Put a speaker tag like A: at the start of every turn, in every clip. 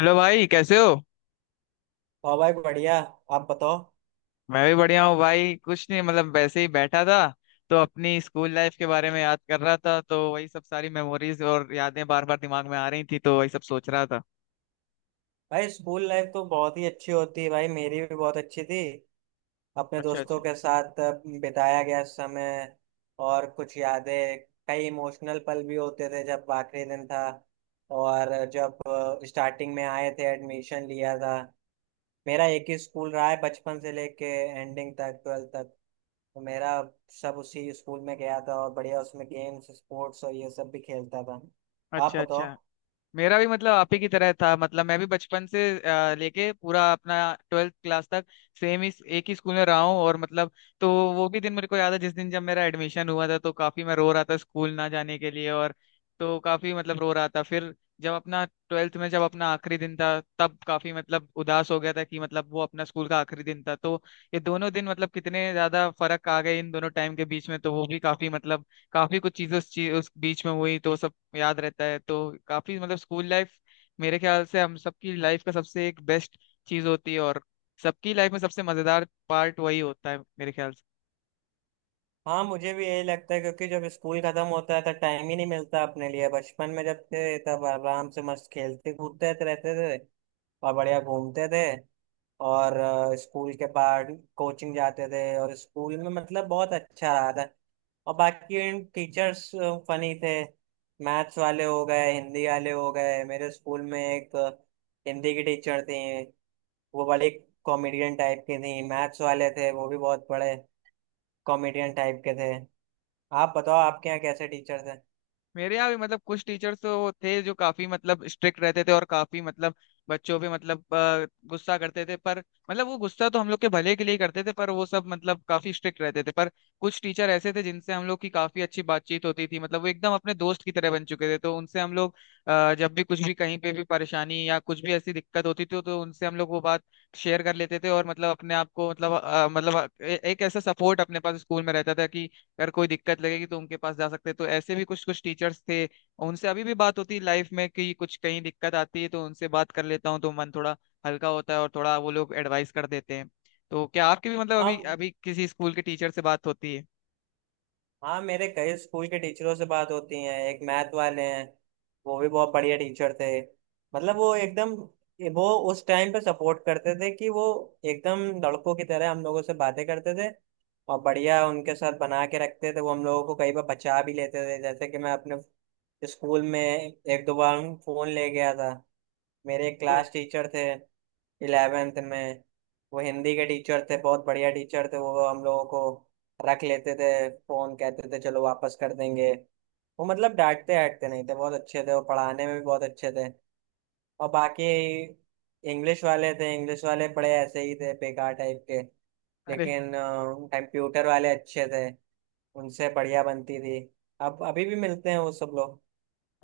A: Hello भाई, कैसे हो?
B: और भाई बढ़िया। आप बताओ।
A: मैं भी बढ़िया हूँ भाई। कुछ नहीं, मतलब वैसे ही बैठा था। तो अपनी स्कूल लाइफ के बारे में याद कर रहा था, तो वही सब सारी मेमोरीज और यादें बार बार दिमाग में आ रही थी, तो वही सब सोच रहा था।
B: भाई स्कूल लाइफ तो बहुत ही अच्छी होती है, भाई मेरी भी बहुत अच्छी थी। अपने
A: अच्छा,
B: दोस्तों
A: अच्छा।
B: के साथ बिताया गया समय और कुछ यादें। कई इमोशनल पल भी होते थे, जब आखिरी दिन था और जब स्टार्टिंग में आए थे, एडमिशन लिया था। मेरा एक ही स्कूल रहा है बचपन से लेके एंडिंग तक, ट्वेल्थ तक। तो मेरा सब उसी स्कूल में गया था और बढ़िया उसमें गेम्स स्पोर्ट्स और ये सब भी खेलता था। आप
A: अच्छा,
B: बताओ।
A: अच्छा। मेरा भी, मतलब आप ही की तरह था। मतलब मैं भी बचपन से लेके पूरा अपना 12th क्लास तक सेम ही एक ही स्कूल में रहा हूँ। और मतलब तो वो भी दिन मेरे को याद है, जिस दिन जब मेरा एडमिशन हुआ था, तो काफी मैं रो रहा था स्कूल ना जाने के लिए। और तो काफी मतलब रो रहा था। फिर जब अपना 12th में जब अपना आखिरी दिन था, तब काफी मतलब उदास हो गया था कि मतलब वो अपना स्कूल का आखिरी दिन था। तो ये दोनों दिन मतलब कितने ज्यादा फर्क आ गए इन दोनों टाइम के बीच में, तो वो भी काफी मतलब काफी कुछ चीजें उस बीच में हुई, तो वो सब याद रहता है। तो काफी मतलब स्कूल लाइफ मेरे ख्याल से हम सबकी लाइफ का सबसे एक बेस्ट चीज होती है। और सबकी लाइफ में सबसे मजेदार पार्ट वही होता है मेरे ख्याल से।
B: हाँ मुझे भी यही लगता है, क्योंकि जब स्कूल खत्म होता है तो टाइम ही नहीं मिलता अपने लिए। बचपन में जब थे तब आराम से मस्त खेलते कूदते रहते थे और बढ़िया घूमते थे। और स्कूल के बाद कोचिंग जाते थे और स्कूल में मतलब बहुत अच्छा रहा था। और बाकी टीचर्स फनी थे, मैथ्स वाले हो गए हिंदी वाले हो गए। मेरे स्कूल में एक हिंदी की टीचर थी, वो बड़ी कॉमेडियन टाइप की थी। मैथ्स वाले थे वो भी बहुत बड़े कॉमेडियन टाइप के थे। आप बताओ, आपके यहाँ कैसे टीचर्स हैं।
A: मेरे यहाँ भी मतलब कुछ टीचर्स तो थे जो काफी मतलब स्ट्रिक्ट रहते थे, और काफी मतलब बच्चों पे मतलब गुस्सा करते थे। पर मतलब वो गुस्सा तो हम लोग के भले के लिए ही करते थे, पर वो सब मतलब काफी स्ट्रिक्ट रहते थे। पर कुछ टीचर ऐसे थे जिनसे हम लोग की काफी अच्छी बातचीत होती थी, मतलब वो एकदम अपने दोस्त की तरह बन चुके थे। तो उनसे हम लोग जब भी कुछ भी कहीं पे भी परेशानी या कुछ भी ऐसी दिक्कत होती थी, तो उनसे हम लोग वो बात शेयर कर लेते थे। और मतलब अपने आप को मतलब मतलब एक ऐसा सपोर्ट अपने पास स्कूल में रहता था कि अगर कोई दिक्कत लगेगी तो उनके पास जा सकते हैं। तो ऐसे भी कुछ कुछ टीचर्स थे, और उनसे अभी भी बात होती है लाइफ में कि कुछ कहीं दिक्कत आती है तो उनसे बात कर लेता हूँ, तो मन थोड़ा हल्का होता है और थोड़ा वो लोग एडवाइस कर देते हैं। तो क्या आपके भी मतलब अभी
B: आप।
A: अभी किसी स्कूल के टीचर से बात होती है?
B: हाँ मेरे कई स्कूल के टीचरों से बात होती है। एक मैथ वाले हैं, वो भी बहुत बढ़िया टीचर थे। मतलब वो एकदम, वो उस टाइम पे सपोर्ट करते थे कि वो एकदम लड़कों की तरह हम लोगों से बातें करते थे और बढ़िया उनके साथ बना के रखते थे। वो हम लोगों को कई बार बचा भी लेते थे, जैसे कि मैं अपने स्कूल में एक दो बार फोन ले गया था। मेरे एक
A: तो
B: क्लास टीचर थे इलेवेंथ में, वो हिंदी के टीचर थे। बहुत बढ़िया टीचर थे, वो हम लोगों को रख लेते थे फोन, कहते थे चलो वापस कर देंगे। वो मतलब डांटते डांटते नहीं थे, बहुत अच्छे थे, वो पढ़ाने में भी बहुत अच्छे थे। और बाकी इंग्लिश वाले थे, इंग्लिश वाले बड़े ऐसे ही थे बेकार टाइप के।
A: अरे,
B: लेकिन कंप्यूटर वाले अच्छे थे, उनसे बढ़िया बनती थी। अब अभी भी मिलते हैं वो सब लोग।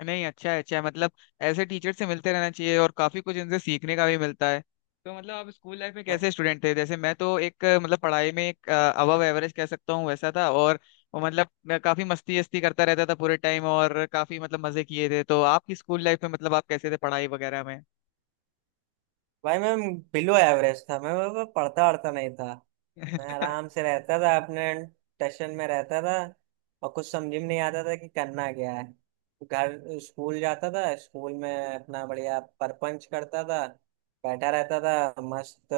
A: नहीं, अच्छा है, अच्छा है, मतलब ऐसे टीचर से मिलते रहना चाहिए और काफी कुछ इनसे सीखने का भी मिलता है। तो मतलब आप स्कूल लाइफ में
B: हाँ।
A: कैसे स्टूडेंट थे? जैसे मैं तो एक मतलब पढ़ाई में एक अबव एवरेज कह सकता हूँ वैसा था, और वो मतलब मैं काफी मस्ती वस्ती करता रहता था पूरे टाइम, और काफी मतलब मजे किए थे। तो आपकी स्कूल लाइफ में मतलब आप कैसे थे पढ़ाई वगैरह में?
B: भाई मैं बिलो एवरेज था। मैं पढ़ता वढ़ता नहीं था। मैं आराम से रहता था, अपने टेंशन में रहता था और कुछ समझ में नहीं आता था कि करना क्या है। घर, स्कूल जाता था, स्कूल में अपना बढ़िया परपंच करता था, बैठा रहता था मस्त।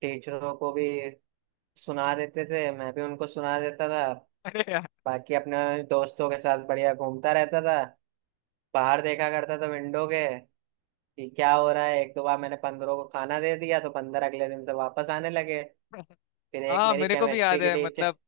B: टीचरों को भी सुना देते थे, मैं भी उनको सुना देता था।
A: अरे यार!
B: बाकी अपने दोस्तों के साथ बढ़िया घूमता रहता था, बाहर देखा करता था विंडो के, कि क्या हो रहा है। एक दो बार मैंने बंदरों को खाना दे दिया तो बंदर अगले दिन से वापस आने लगे। फिर एक
A: हाँ,
B: मेरी
A: मेरे को भी
B: केमिस्ट्री
A: याद
B: की
A: है,
B: टीचर,
A: मतलब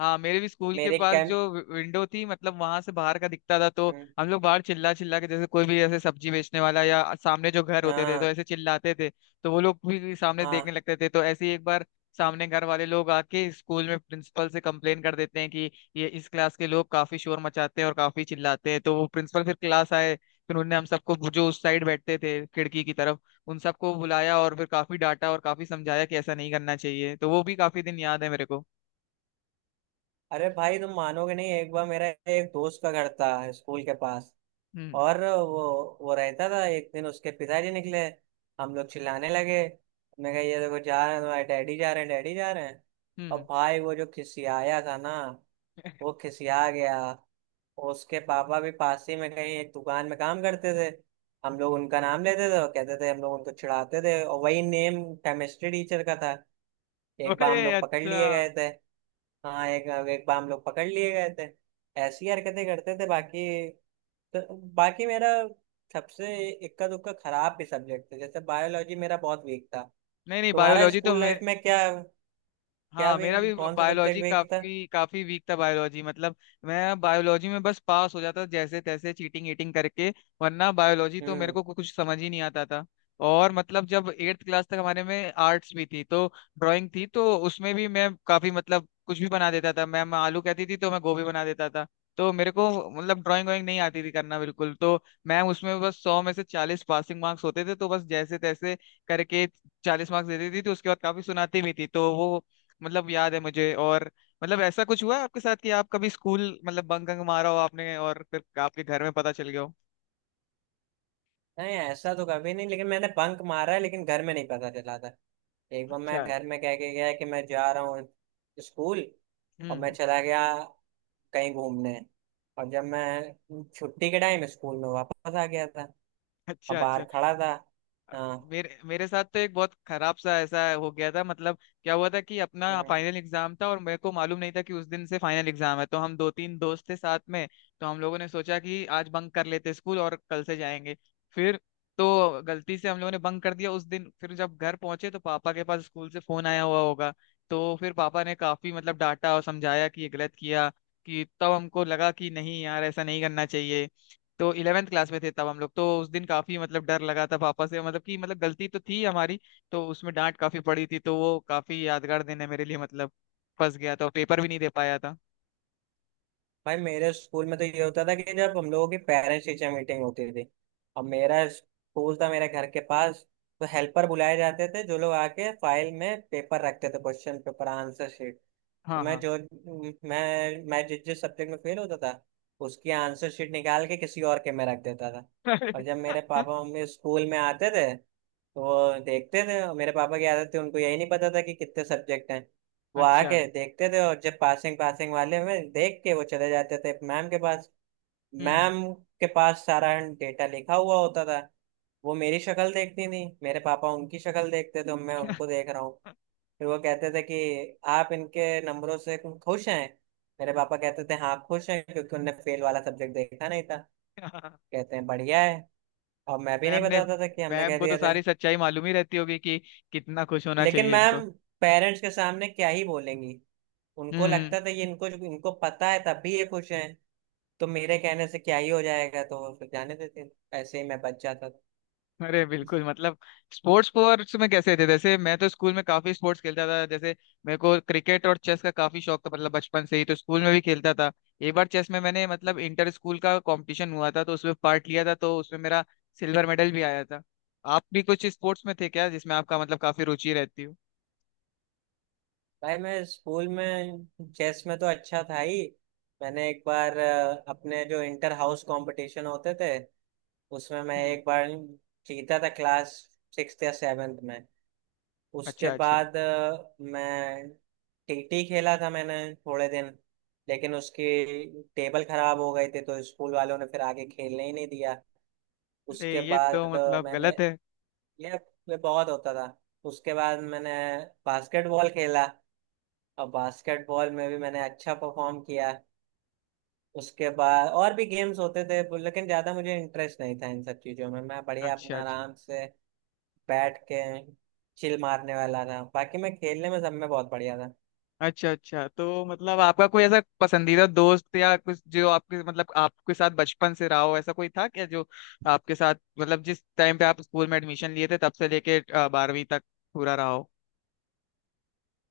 A: हाँ, मेरे भी स्कूल के
B: मेरी
A: पास
B: केम।
A: जो विंडो थी, मतलब वहां से बाहर का दिखता था। तो हम लोग बाहर चिल्ला चिल्ला के, जैसे कोई भी ऐसे सब्जी बेचने वाला या सामने जो घर होते थे, तो
B: हाँ।
A: ऐसे चिल्लाते थे। तो वो लोग भी सामने देखने
B: हाँ।
A: लगते थे। तो ऐसे ही एक बार सामने घर वाले लोग आके स्कूल में प्रिंसिपल से कंप्लेन कर देते हैं कि ये इस क्लास के लोग काफी शोर मचाते हैं और काफी चिल्लाते हैं। तो वो प्रिंसिपल फिर क्लास आए, फिर उन्होंने हम सबको जो उस साइड बैठते थे खिड़की की तरफ, उन सबको बुलाया और फिर काफी डांटा और काफी समझाया कि ऐसा नहीं करना चाहिए। तो वो भी काफी दिन याद है मेरे को।
B: अरे भाई तुम मानोगे नहीं, एक बार मेरा एक दोस्त का घर था स्कूल के पास
A: हम्म,
B: और वो रहता था। एक दिन उसके पिताजी निकले, हम लोग चिल्लाने लगे। मैं कहा ये देखो जा रहे हैं तुम्हारे डैडी, जा रहे हैं डैडी, जा रहे हैं।
A: हम्म,
B: और
A: हम्म।
B: भाई वो जो खिसियाया था ना, वो खिसिया गया। उसके पापा भी पास ही में कहीं एक दुकान में काम करते थे। हम लोग उनका नाम लेते थे और कहते थे, हम लोग उनको चिढ़ाते थे, और वही नेम केमिस्ट्री टीचर का था। एक
A: अरे,
B: बार हम लोग पकड़
A: अच्छा!
B: लिए गए थे। हाँ, एक एक बार हम लोग पकड़ लिए गए थे। ऐसी हरकतें करते थे बाकी। तो बाकी मेरा सबसे इक्का दुक्का खराब भी सब्जेक्ट था, जैसे बायोलॉजी मेरा बहुत वीक था।
A: नहीं, नहीं,
B: तुम्हारा
A: बायोलॉजी तो
B: स्कूल लाइफ में क्या, क्या
A: हाँ, मेरा
B: वीक,
A: भी
B: कौन सा
A: बायोलॉजी
B: सब्जेक्ट वीक था।
A: काफी काफी वीक था। बायोलॉजी मतलब मैं बायोलॉजी में बस पास हो जाता था जैसे तैसे, चीटिंग ईटिंग करके, वरना बायोलॉजी तो मेरे
B: हम्म।
A: को कुछ समझ ही नहीं आता था। और मतलब जब एट्थ क्लास तक हमारे में आर्ट्स भी थी, तो ड्राइंग थी, तो उसमें भी मैं काफी मतलब कुछ भी बना देता था। मैम आलू कहती थी तो मैं गोभी बना देता था। तो मेरे को मतलब ड्राइंग वाइंग नहीं आती थी करना बिल्कुल। तो मैम उसमें बस 100 में से 40 पासिंग मार्क्स होते थे, तो बस जैसे तैसे करके 40 मार्क्स देती थी। तो उसके बाद काफी सुनाती भी थी, तो वो मतलब याद है मुझे। और मतलब ऐसा कुछ हुआ है आपके साथ कि आप कभी स्कूल मतलब बंक वंक मारा हो आपने, और फिर आपके घर में पता चल गया हो?
B: नहीं ऐसा तो कभी नहीं, लेकिन मैंने बंक मारा है, लेकिन घर में नहीं पता चला था। एक बार मैं
A: अच्छा।
B: घर में कह के गया कि मैं जा रहा हूँ स्कूल, और मैं
A: हम्म।
B: चला गया कहीं घूमने। और जब मैं छुट्टी के टाइम स्कूल में वापस आ गया था और
A: अच्छा,
B: बाहर
A: अच्छा।
B: खड़ा था। हाँ।
A: मेरे मेरे साथ तो एक बहुत खराब सा ऐसा हो गया था मतलब। क्या हुआ था कि अपना
B: हम्म।
A: फाइनल एग्जाम था, और मेरे को मालूम नहीं था कि उस दिन से फाइनल एग्जाम है। तो हम दो तीन दोस्त थे साथ में, तो हम लोगों ने सोचा कि आज बंक कर लेते स्कूल और कल से जाएंगे। फिर तो गलती से हम लोगों ने बंक कर दिया उस दिन। फिर जब घर पहुंचे तो पापा के पास स्कूल से फोन आया हुआ होगा। तो फिर पापा ने काफी मतलब डांटा और समझाया कि ये गलत किया। कि तब हमको लगा कि नहीं यार, ऐसा नहीं करना चाहिए। तो 11th क्लास में थे तब हम लोग। तो उस दिन काफी मतलब डर लगा था पापा से, मतलब कि मतलब गलती तो थी हमारी। तो उसमें डांट काफी पड़ी थी, तो वो काफी यादगार दिन है मेरे लिए मतलब। फंस गया था, पेपर भी नहीं दे पाया था।
B: भाई मेरे स्कूल में तो ये होता था कि जब हम लोगों की पेरेंट्स टीचर मीटिंग होती थी, और मेरा स्कूल था मेरे घर के पास, तो हेल्पर बुलाए जाते थे जो लोग आके फाइल में पेपर रखते थे, क्वेश्चन पेपर, आंसर शीट। तो
A: हाँ,
B: मैं
A: हाँ।
B: जो मैं जिस जिस सब्जेक्ट में फेल होता था, उसकी आंसर शीट निकाल के किसी और के में रख देता था। और जब मेरे पापा मम्मी स्कूल में आते थे तो वो देखते थे। और मेरे पापा की आदत थी, उनको यही नहीं पता था कि कितने सब्जेक्ट हैं। वो
A: अच्छा।
B: आके देखते थे और जब पासिंग पासिंग वाले में देख के वो चले जाते थे मैम के पास।
A: हम्म,
B: मैम के पास सारा डेटा लिखा हुआ होता था। वो मेरी शक्ल देखती थी, मेरे पापा उनकी शक्ल देखते थे, तो मैं उनको देख रहा हूँ।
A: हम्म।
B: फिर वो कहते थे कि आप इनके नंबरों से खुश हैं। मेरे पापा कहते थे हाँ खुश हैं, क्योंकि उनने फेल वाला सब्जेक्ट देखा नहीं था। कहते हैं बढ़िया है। और मैं भी नहीं
A: मैम ने
B: बताता था कि हमने
A: मैम
B: कह
A: को तो
B: दिया था।
A: सारी सच्चाई मालूम ही रहती होगी कि कितना खुश होना
B: लेकिन
A: चाहिए
B: मैम
A: इनको।
B: पेरेंट्स के सामने क्या ही बोलेंगी।
A: हम्म,
B: उनको लगता था ये इनको इनको पता है तब भी ये खुश हैं, तो मेरे कहने से क्या ही हो जाएगा। तो फिर जाने देते थे। ऐसे ही मैं बच जाता था।
A: अरे बिल्कुल, मतलब स्पोर्ट्स स्पोर्ट्स में कैसे थे? जैसे मैं तो स्कूल में काफी स्पोर्ट्स खेलता था। जैसे मेरे को क्रिकेट और चेस का काफी शौक था, मतलब बचपन से ही। तो स्कूल में भी खेलता था। एक बार चेस में मैंने मतलब इंटर स्कूल का कंपटीशन हुआ था, तो उसमें पार्ट लिया था, तो उसमें मेरा सिल्वर मेडल भी आया था। आप भी कुछ स्पोर्ट्स में थे क्या जिसमें आपका मतलब काफी रुचि रहती हो?
B: भाई मैं स्कूल में चेस में तो अच्छा था ही। मैंने एक बार अपने जो इंटर हाउस कंपटीशन होते थे उसमें मैं
A: हम्म।
B: एक बार जीता था, क्लास सिक्स या सेवेंथ में। उसके
A: अच्छा, अच्छा।
B: बाद मैं टीटी खेला था मैंने थोड़े दिन, लेकिन उसकी टेबल खराब हो गई थी तो स्कूल वालों ने फिर आगे खेलने ही नहीं दिया।
A: अरे,
B: उसके
A: ये तो
B: बाद
A: मतलब
B: मैंने,
A: गलत है।
B: ये ये बहुत होता था। उसके बाद मैंने बास्केटबॉल खेला, और बास्केटबॉल में भी मैंने अच्छा परफॉर्म किया। उसके बाद और भी गेम्स होते थे, लेकिन ज्यादा मुझे इंटरेस्ट नहीं था इन सब चीजों में। मैं बढ़िया अपना
A: अच्छा,
B: आराम से बैठ के चिल मारने वाला था। बाकी मैं खेलने में सब में बहुत बढ़िया था।
A: अच्छा। अच्छा तो मतलब आपका कोई ऐसा पसंदीदा दोस्त या कुछ जो आपके मतलब आपके साथ बचपन से रहा हो, ऐसा कोई था क्या जो आपके साथ मतलब जिस टाइम पे आप स्कूल में एडमिशन लिए थे तब से लेके 12वीं तक पूरा रहा हो?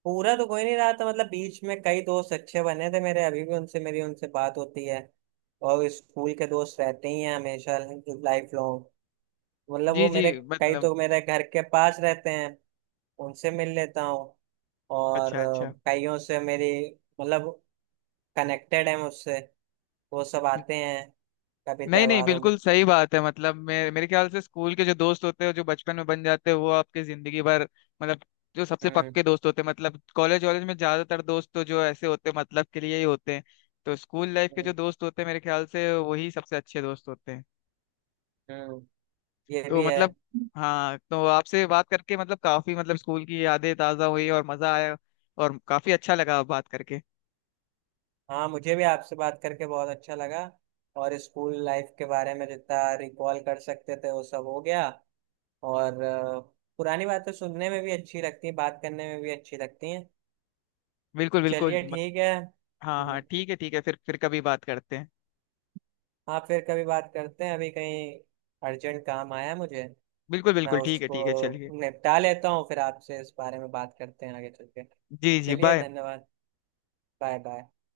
B: पूरा तो कोई नहीं रहा था, मतलब बीच में कई दोस्त अच्छे बने थे मेरे, अभी भी उनसे बात होती है। और स्कूल के दोस्त रहते ही हैं हमेशा, लाइफ लॉन्ग। मतलब वो
A: जी, जी।
B: मेरे, कई
A: मतलब
B: तो मेरे घर के पास रहते हैं, उनसे मिल लेता हूँ। और
A: अच्छा, अच्छा।
B: कईयों से मेरी मतलब कनेक्टेड है मुझसे, वो सब आते हैं कभी
A: नहीं, नहीं,
B: त्योहारों में।
A: बिल्कुल सही बात है। मतलब मेरे मेरे ख्याल से स्कूल के जो दोस्त होते हैं, जो बचपन में बन जाते हैं, वो आपके जिंदगी भर मतलब जो सबसे
B: हम्म,
A: पक्के दोस्त होते हैं। मतलब कॉलेज वॉलेज में ज्यादातर दोस्त तो जो ऐसे होते हैं, मतलब के लिए ही होते हैं। तो स्कूल लाइफ के जो
B: हम्म,
A: दोस्त होते हैं मेरे ख्याल से वही सबसे अच्छे दोस्त होते हैं।
B: हम्म। ये
A: तो
B: भी है।
A: मतलब हाँ, तो आपसे बात करके मतलब काफी मतलब स्कूल की यादें ताजा हुई और मजा आया, और काफी अच्छा लगा बात करके।
B: हाँ मुझे भी आपसे बात करके बहुत अच्छा लगा। और स्कूल लाइफ के बारे में जितना रिकॉल कर सकते थे वो सब हो गया। और पुरानी बातें सुनने में भी अच्छी लगती हैं, बात करने में भी अच्छी लगती हैं।
A: बिल्कुल बिल्कुल
B: चलिए ठीक है।
A: हाँ,
B: हम्म।
A: हाँ, ठीक है, ठीक है, फिर कभी बात करते हैं।
B: हाँ फिर कभी बात करते हैं, अभी कहीं अर्जेंट काम आया है मुझे।
A: बिल्कुल
B: मैं
A: बिल्कुल, ठीक है,
B: उसको
A: ठीक है, चलिए।
B: निपटा लेता हूँ, फिर आपसे इस बारे में बात करते हैं आगे चल के।
A: जी, जी,
B: चलिए,
A: बाय।
B: धन्यवाद। Bye bye.